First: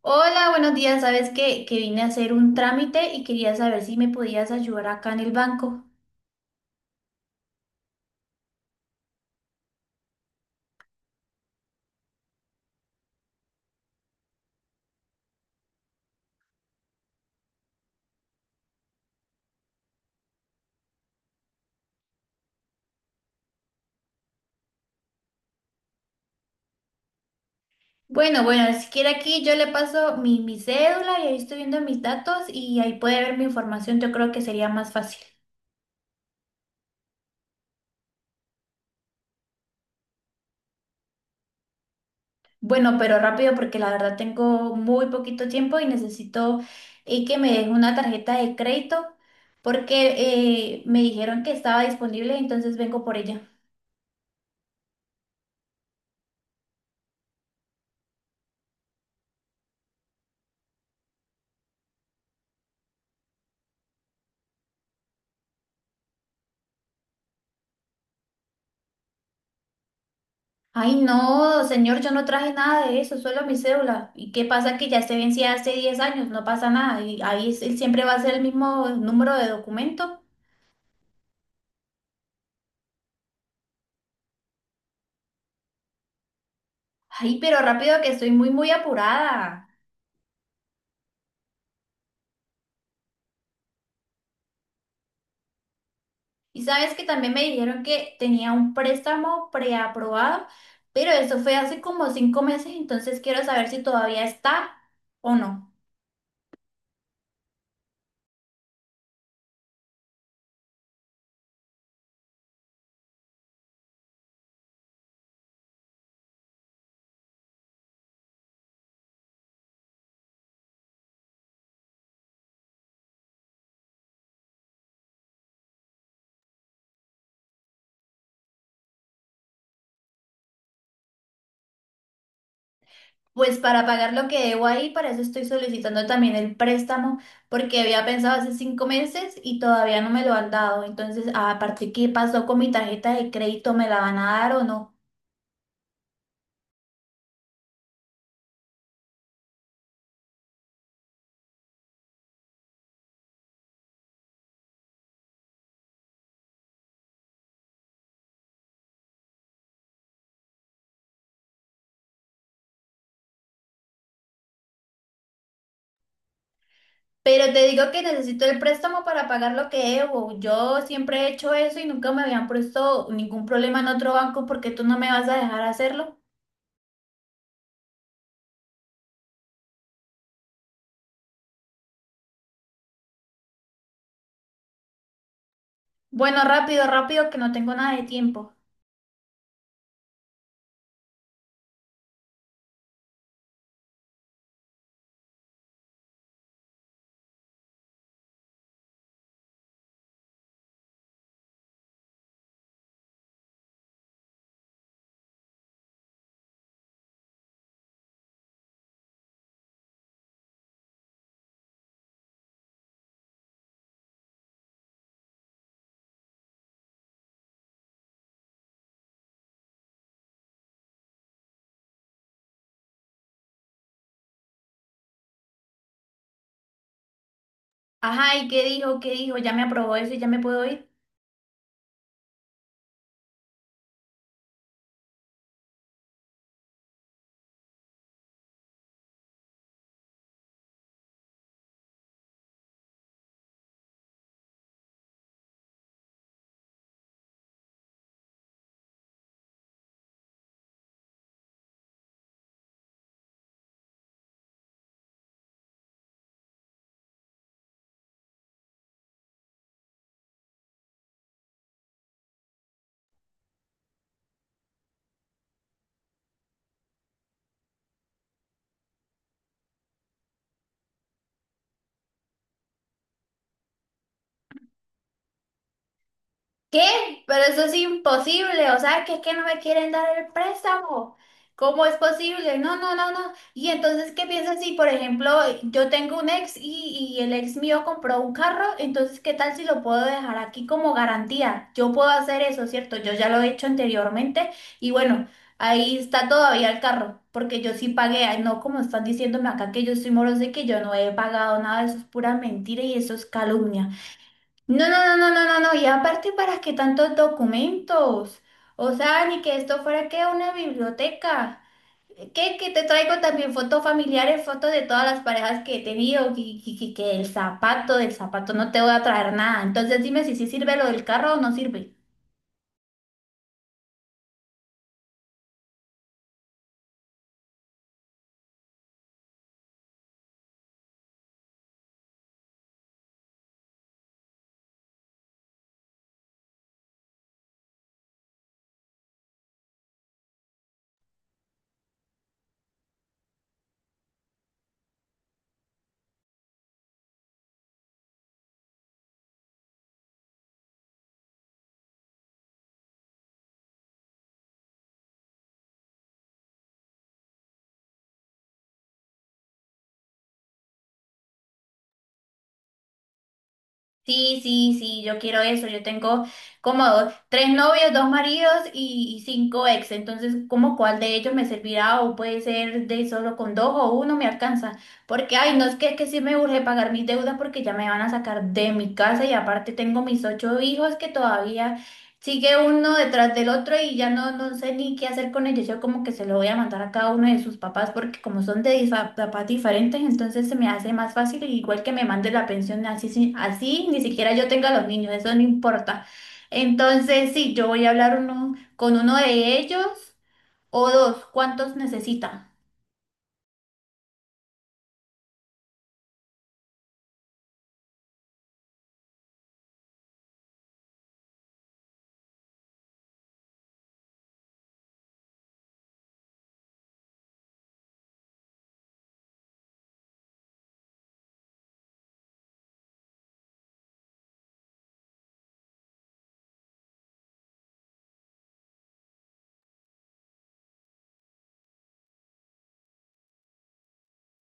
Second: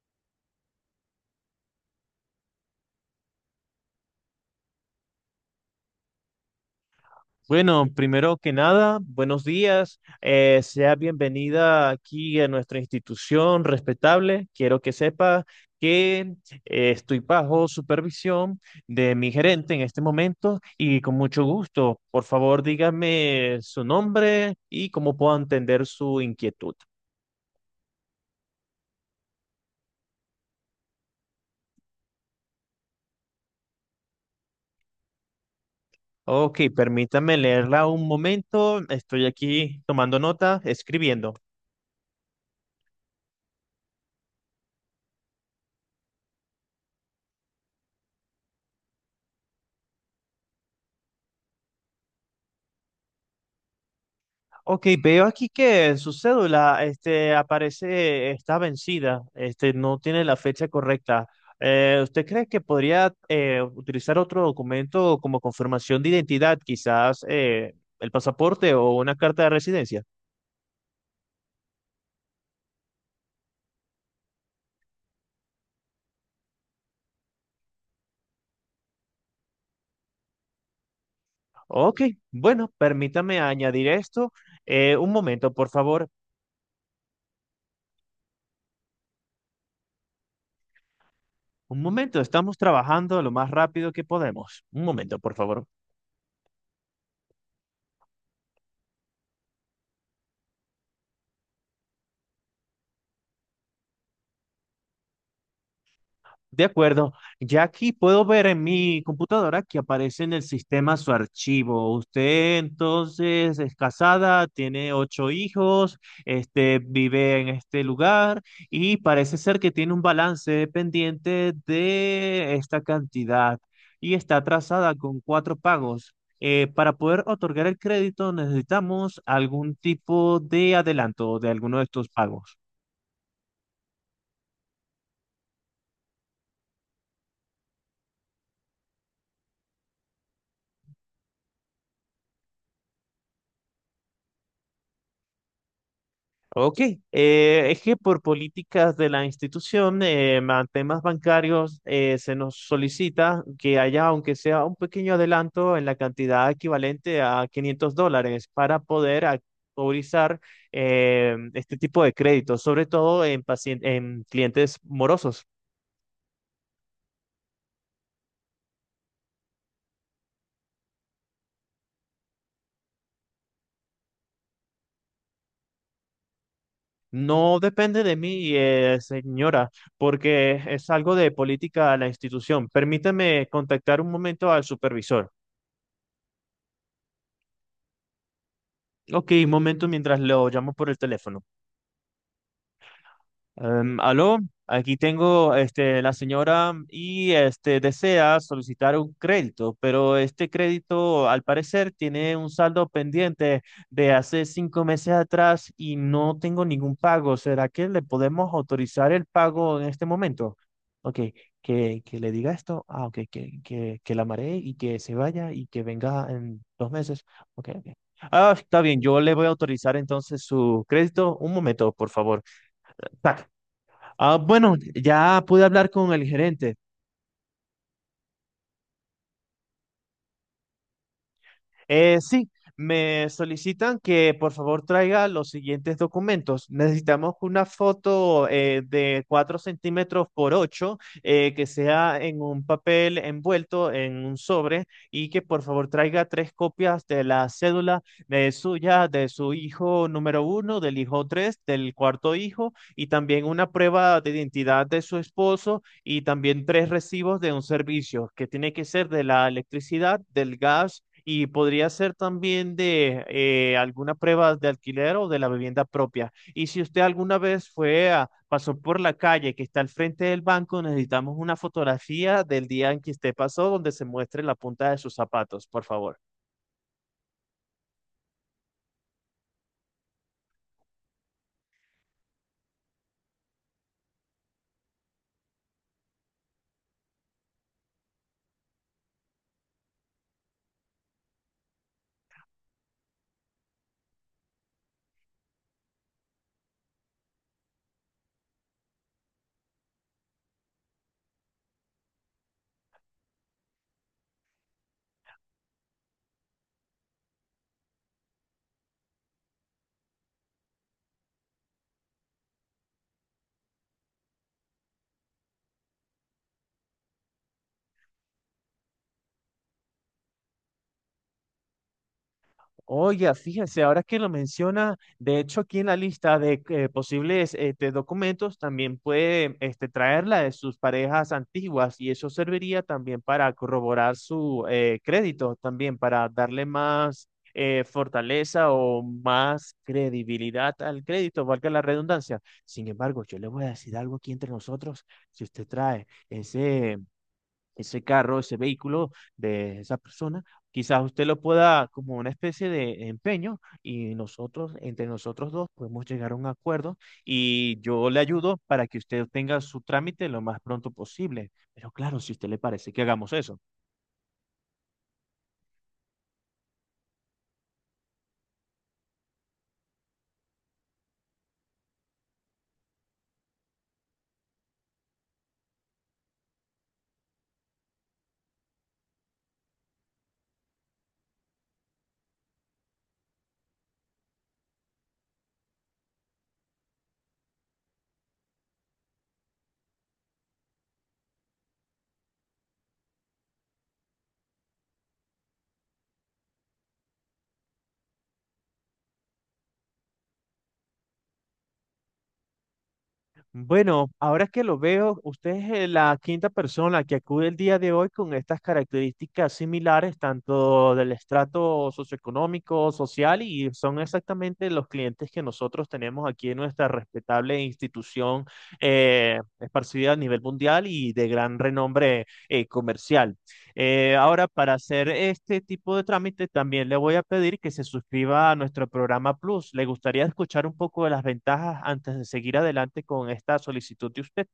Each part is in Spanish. Hola, buenos días. Sabes que vine a hacer un trámite y quería saber si me podías ayudar acá en el banco. Bueno, primero que nada, buenos días. Sea bienvenida aquí a nuestra institución respetable. Quiero que sepa que estoy bajo supervisión de mi gerente en este momento y con mucho gusto. Por favor, dígame su nombre y cómo puedo entender su inquietud. Bueno, bueno, si quiere aquí yo le paso mi cédula y ahí estoy viendo mis datos y ahí puede ver mi información. Yo creo que sería más fácil. Ok, permítame leerla un momento. Estoy aquí tomando nota, escribiendo. Bueno, pero rápido porque la verdad tengo muy poquito tiempo y necesito que me deje una tarjeta de crédito porque me dijeron que estaba disponible, entonces vengo por ella. Ok, veo aquí que en su cédula este, aparece, está vencida, este, no tiene la fecha correcta. ¿Usted cree que podría utilizar otro documento como confirmación de identidad, quizás el pasaporte o una carta de residencia? Ay, no, señor, yo no traje nada de eso, solo mi cédula. ¿Y qué pasa que ya se vencía hace 10 años? No pasa nada. Y ahí él siempre va a ser el mismo número de documento. Ok, bueno, permítame añadir esto. Un momento, por favor. Ay, pero rápido que estoy muy, muy apurada. Un momento, estamos trabajando lo más rápido que podemos. Un momento, por favor. Y sabes que también me dijeron que tenía un préstamo preaprobado, pero eso fue hace como 5 meses, entonces quiero saber si todavía está o no. De acuerdo, ya aquí puedo ver en mi computadora que aparece en el sistema su archivo. Usted entonces es casada, tiene ocho hijos, este, vive en este lugar y parece ser que tiene un balance pendiente de esta cantidad y está atrasada con cuatro pagos. Para poder otorgar el crédito necesitamos algún tipo de adelanto de alguno de estos pagos. Pues para pagar lo que debo ahí, para eso estoy solicitando también el préstamo, porque había pensado hace 5 meses y todavía no me lo han dado. Entonces, aparte, ¿qué pasó con mi tarjeta de crédito? ¿Me la van a dar o no? Ok, es que por políticas de la institución, temas bancarios, se nos solicita que haya, aunque sea un pequeño adelanto en la cantidad equivalente a 500 dólares para poder autorizar este tipo de créditos, sobre todo en, en clientes morosos. Pero te digo que necesito el préstamo para pagar lo que debo. Yo siempre he hecho eso y nunca me habían puesto ningún problema en otro banco porque tú no me vas a dejar hacerlo. No depende de mí, señora, porque es algo de política de la institución. Permítame contactar un momento al supervisor. Bueno, rápido, rápido, que no tengo nada de tiempo. Ok, un momento mientras lo llamo por el teléfono. Aló, aquí tengo este, la señora y este, desea solicitar un crédito, pero este crédito al parecer tiene un saldo pendiente de hace cinco meses atrás y no tengo ningún pago. ¿Será que le podemos autorizar el pago en este momento? Ok, que le diga esto. Ah, ok, que la maree y que se vaya y que venga en dos meses. Ok, ok. Ah, está bien, yo le voy a autorizar entonces su crédito. Un momento, por favor. Tac. Ah, bueno, ya pude hablar con el gerente. Ajá, ¿y qué dijo? ¿Qué dijo? ¿Ya me aprobó eso y ya me puedo ir? Sí, me solicitan que por favor traiga los siguientes documentos. Necesitamos una foto de 4 centímetros por 8 que sea en un papel envuelto en un sobre y que por favor traiga tres copias de la cédula de suya, de su hijo número uno, del hijo 3, del cuarto hijo y también una prueba de identidad de su esposo y también tres recibos de un servicio que tiene que ser de la electricidad, del gas y podría ser también de alguna prueba de alquiler o de la vivienda propia. Y si usted alguna vez fue a, pasó por la calle que está al frente del banco, necesitamos una fotografía del día en que usted pasó donde se muestre la punta de sus zapatos, por favor. ¿Qué? Pero eso es imposible, o sea, que es que no me quieren dar el préstamo. ¿Cómo es posible? No, no, no, no. Y entonces, ¿qué piensas si, por ejemplo, yo tengo un ex y el ex mío compró un carro? Entonces, ¿qué tal si lo puedo dejar aquí como garantía? Yo puedo hacer eso, ¿cierto? Yo ya lo he hecho anteriormente y bueno, ahí está todavía el carro, porque yo sí pagué, ay, no como están diciéndome acá que yo soy morosa y que yo no he pagado nada, eso es pura mentira y eso es calumnia. No, no, no, no, no, no, no. Y aparte, ¿para qué tantos documentos? O sea, ni que esto fuera que una biblioteca. ¿Qué? Que te traigo también fotos familiares, fotos de todas las parejas que he tenido, que el zapato del zapato no te voy a traer nada. Entonces dime si sí sirve lo del carro o no sirve. Oiga, fíjese, ahora que lo menciona, de hecho aquí en la lista de posibles este, documentos también puede este, traer la de sus parejas antiguas y eso serviría también para corroborar su crédito, también para darle más fortaleza o más credibilidad al crédito, valga la redundancia. Sin embargo, yo le voy a decir algo aquí entre nosotros, si usted trae ese carro, ese vehículo de esa persona, quizás usted lo pueda como una especie de empeño y nosotros, entre nosotros dos, podemos llegar a un acuerdo y yo le ayudo para que usted tenga su trámite lo más pronto posible. Pero claro, si a usted le parece que hagamos eso. Sí, sí, sí, yo quiero eso. Yo tengo como tres novios, dos maridos y cinco ex. Entonces, ¿cómo cuál de ellos me servirá? O puede ser de solo con dos o uno me alcanza. Porque, ay, no es que sí me urge pagar mis deudas porque ya me van a sacar de mi casa y aparte tengo mis ocho hijos que todavía sigue uno detrás del otro y ya no, no sé ni qué hacer con ellos. Yo como que se lo voy a mandar a cada uno de sus papás porque como son de papás diferentes, entonces se me hace más fácil, igual que me mande la pensión así, así ni siquiera yo tenga los niños, eso no importa. Entonces, sí, yo voy a hablar con uno de ellos o dos, ¿cuántos necesita? Bueno, ahora que lo veo, usted es la quinta persona que acude el día de hoy con estas características similares, tanto del estrato socioeconómico, social, y son exactamente los clientes que nosotros tenemos aquí en nuestra respetable institución esparcida a nivel mundial y de gran renombre comercial. Ahora, para hacer este tipo de trámite, también le voy a pedir que se suscriba a nuestro programa Plus. ¿Le gustaría escuchar un poco de las ventajas antes de seguir adelante con esta solicitud de usted?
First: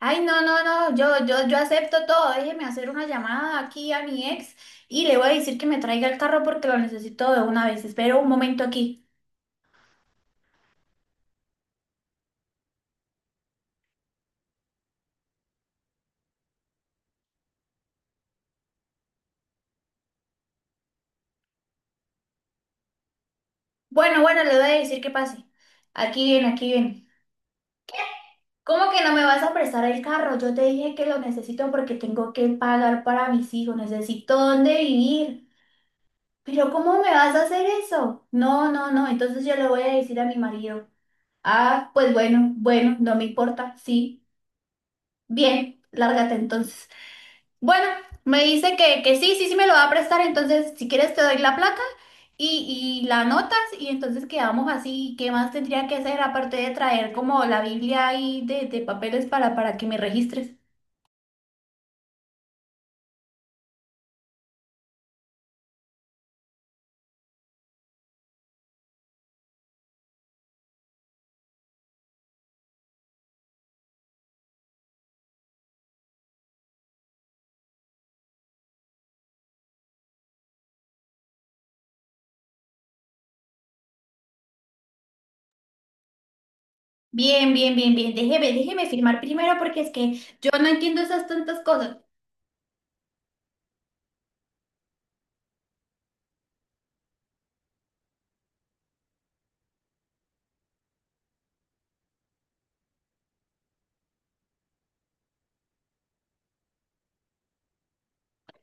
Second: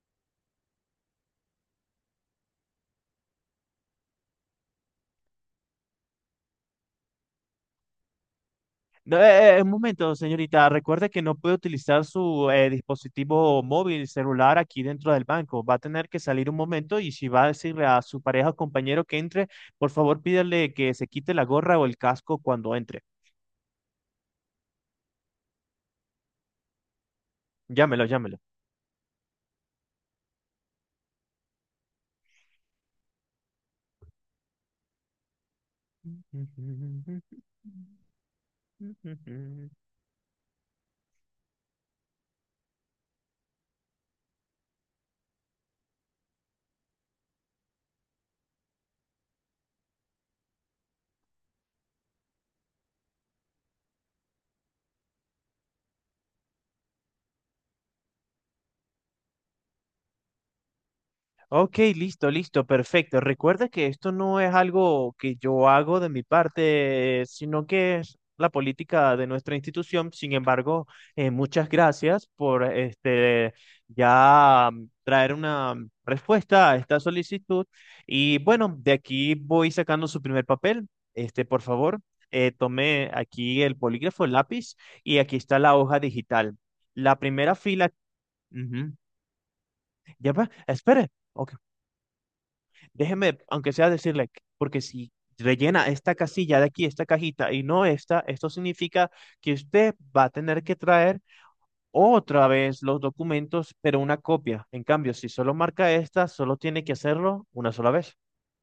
Ay, no, no, no, yo acepto todo. Déjeme hacer una llamada aquí a mi ex y le voy a decir que me traiga el carro porque lo necesito de una vez. Espero un momento aquí. No, un momento, señorita. Recuerde que no puede utilizar su dispositivo móvil, celular aquí dentro del banco. Va a tener que salir un momento y si va a decirle a su pareja o compañero que entre, por favor, pídale que se quite la gorra o el casco cuando entre. Bueno, bueno, le voy a decir que pase. Aquí viene, aquí viene. Llámelo, llámelo. ¿Cómo que no me vas a prestar el carro? Yo te dije que lo necesito porque tengo que pagar para mis hijos, necesito dónde vivir. Pero ¿cómo me vas a hacer eso? No, no, no, entonces yo le voy a decir a mi marido. Ah, pues bueno, bueno, no me importa, sí. Bien, lárgate entonces. Bueno, me dice que sí, sí, sí me lo va a prestar, entonces si quieres te doy la placa y la anotas y entonces quedamos así. ¿Qué más tendría que hacer aparte de traer como la Biblia ahí de papeles para que me registres? Ok, listo, listo, perfecto. Recuerda que esto no es algo que yo hago de mi parte, sino que es la política de nuestra institución. Sin embargo, muchas gracias por este ya traer una respuesta a esta solicitud. Y bueno, de aquí voy sacando su primer papel. Este, por favor, tome aquí el polígrafo, el lápiz, y aquí está la hoja digital. La Bien, primera bien, fila. bien, bien, déjeme, déjeme Ujú. firmar primero porque es que Ya va, yo no entiendo espere. esas Ok. tantas cosas. Déjeme, aunque sea decirle, porque si rellena esta casilla de aquí, esta cajita y no esta, esto significa que usted va a tener que traer otra vez los documentos, pero una copia. En cambio, si solo marca esta, solo tiene que hacerlo una sola vez.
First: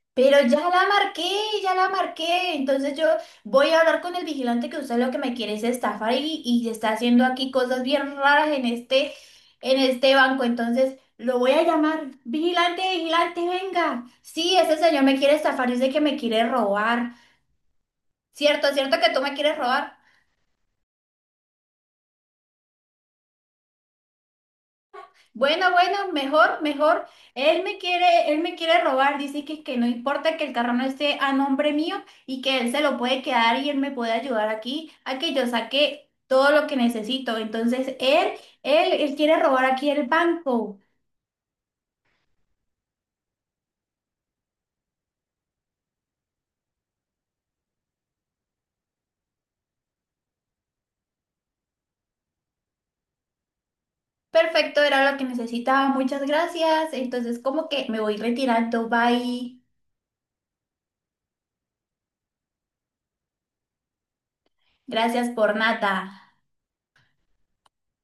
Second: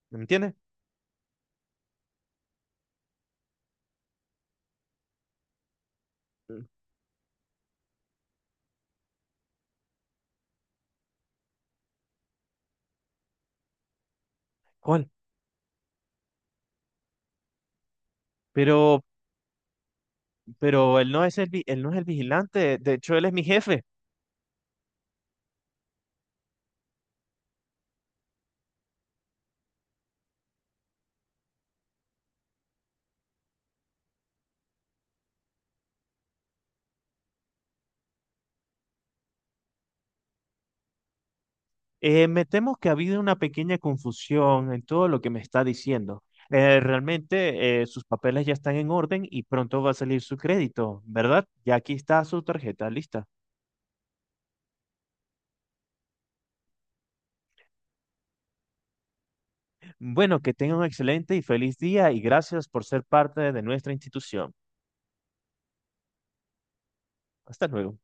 ¿Me Pero entiende? ya la marqué, ya la marqué. Entonces yo voy a hablar con el vigilante que usted lo que me quiere es estafar y está haciendo aquí cosas bien raras en este banco. Entonces lo voy a llamar. Vigilante, vigilante, venga. Sí, ese señor ¿Cuál? me quiere estafar, dice que me quiere robar. Cierto, cierto Pero, que tú me quieres robar. pero él no es el, él no es el vigilante. De hecho, él es mi jefe. Bueno, bueno, mejor, mejor. Él me quiere robar, dice que no importa que el carro no esté a nombre mío y que él se lo puede quedar y él me puede ayudar aquí a que yo saque todo lo que necesito. Entonces, él quiere robar aquí el banco. Me temo que ha habido una pequeña confusión en todo lo que me está diciendo. Realmente sus papeles ya están en orden y pronto va a salir su crédito, ¿verdad? Ya aquí está su tarjeta lista. Perfecto, era lo que necesitaba. Muchas gracias. Entonces, como que me voy retirando. Bye. Bueno, que tenga un excelente y feliz día y gracias por ser parte de nuestra institución. Gracias por nada. Hasta luego.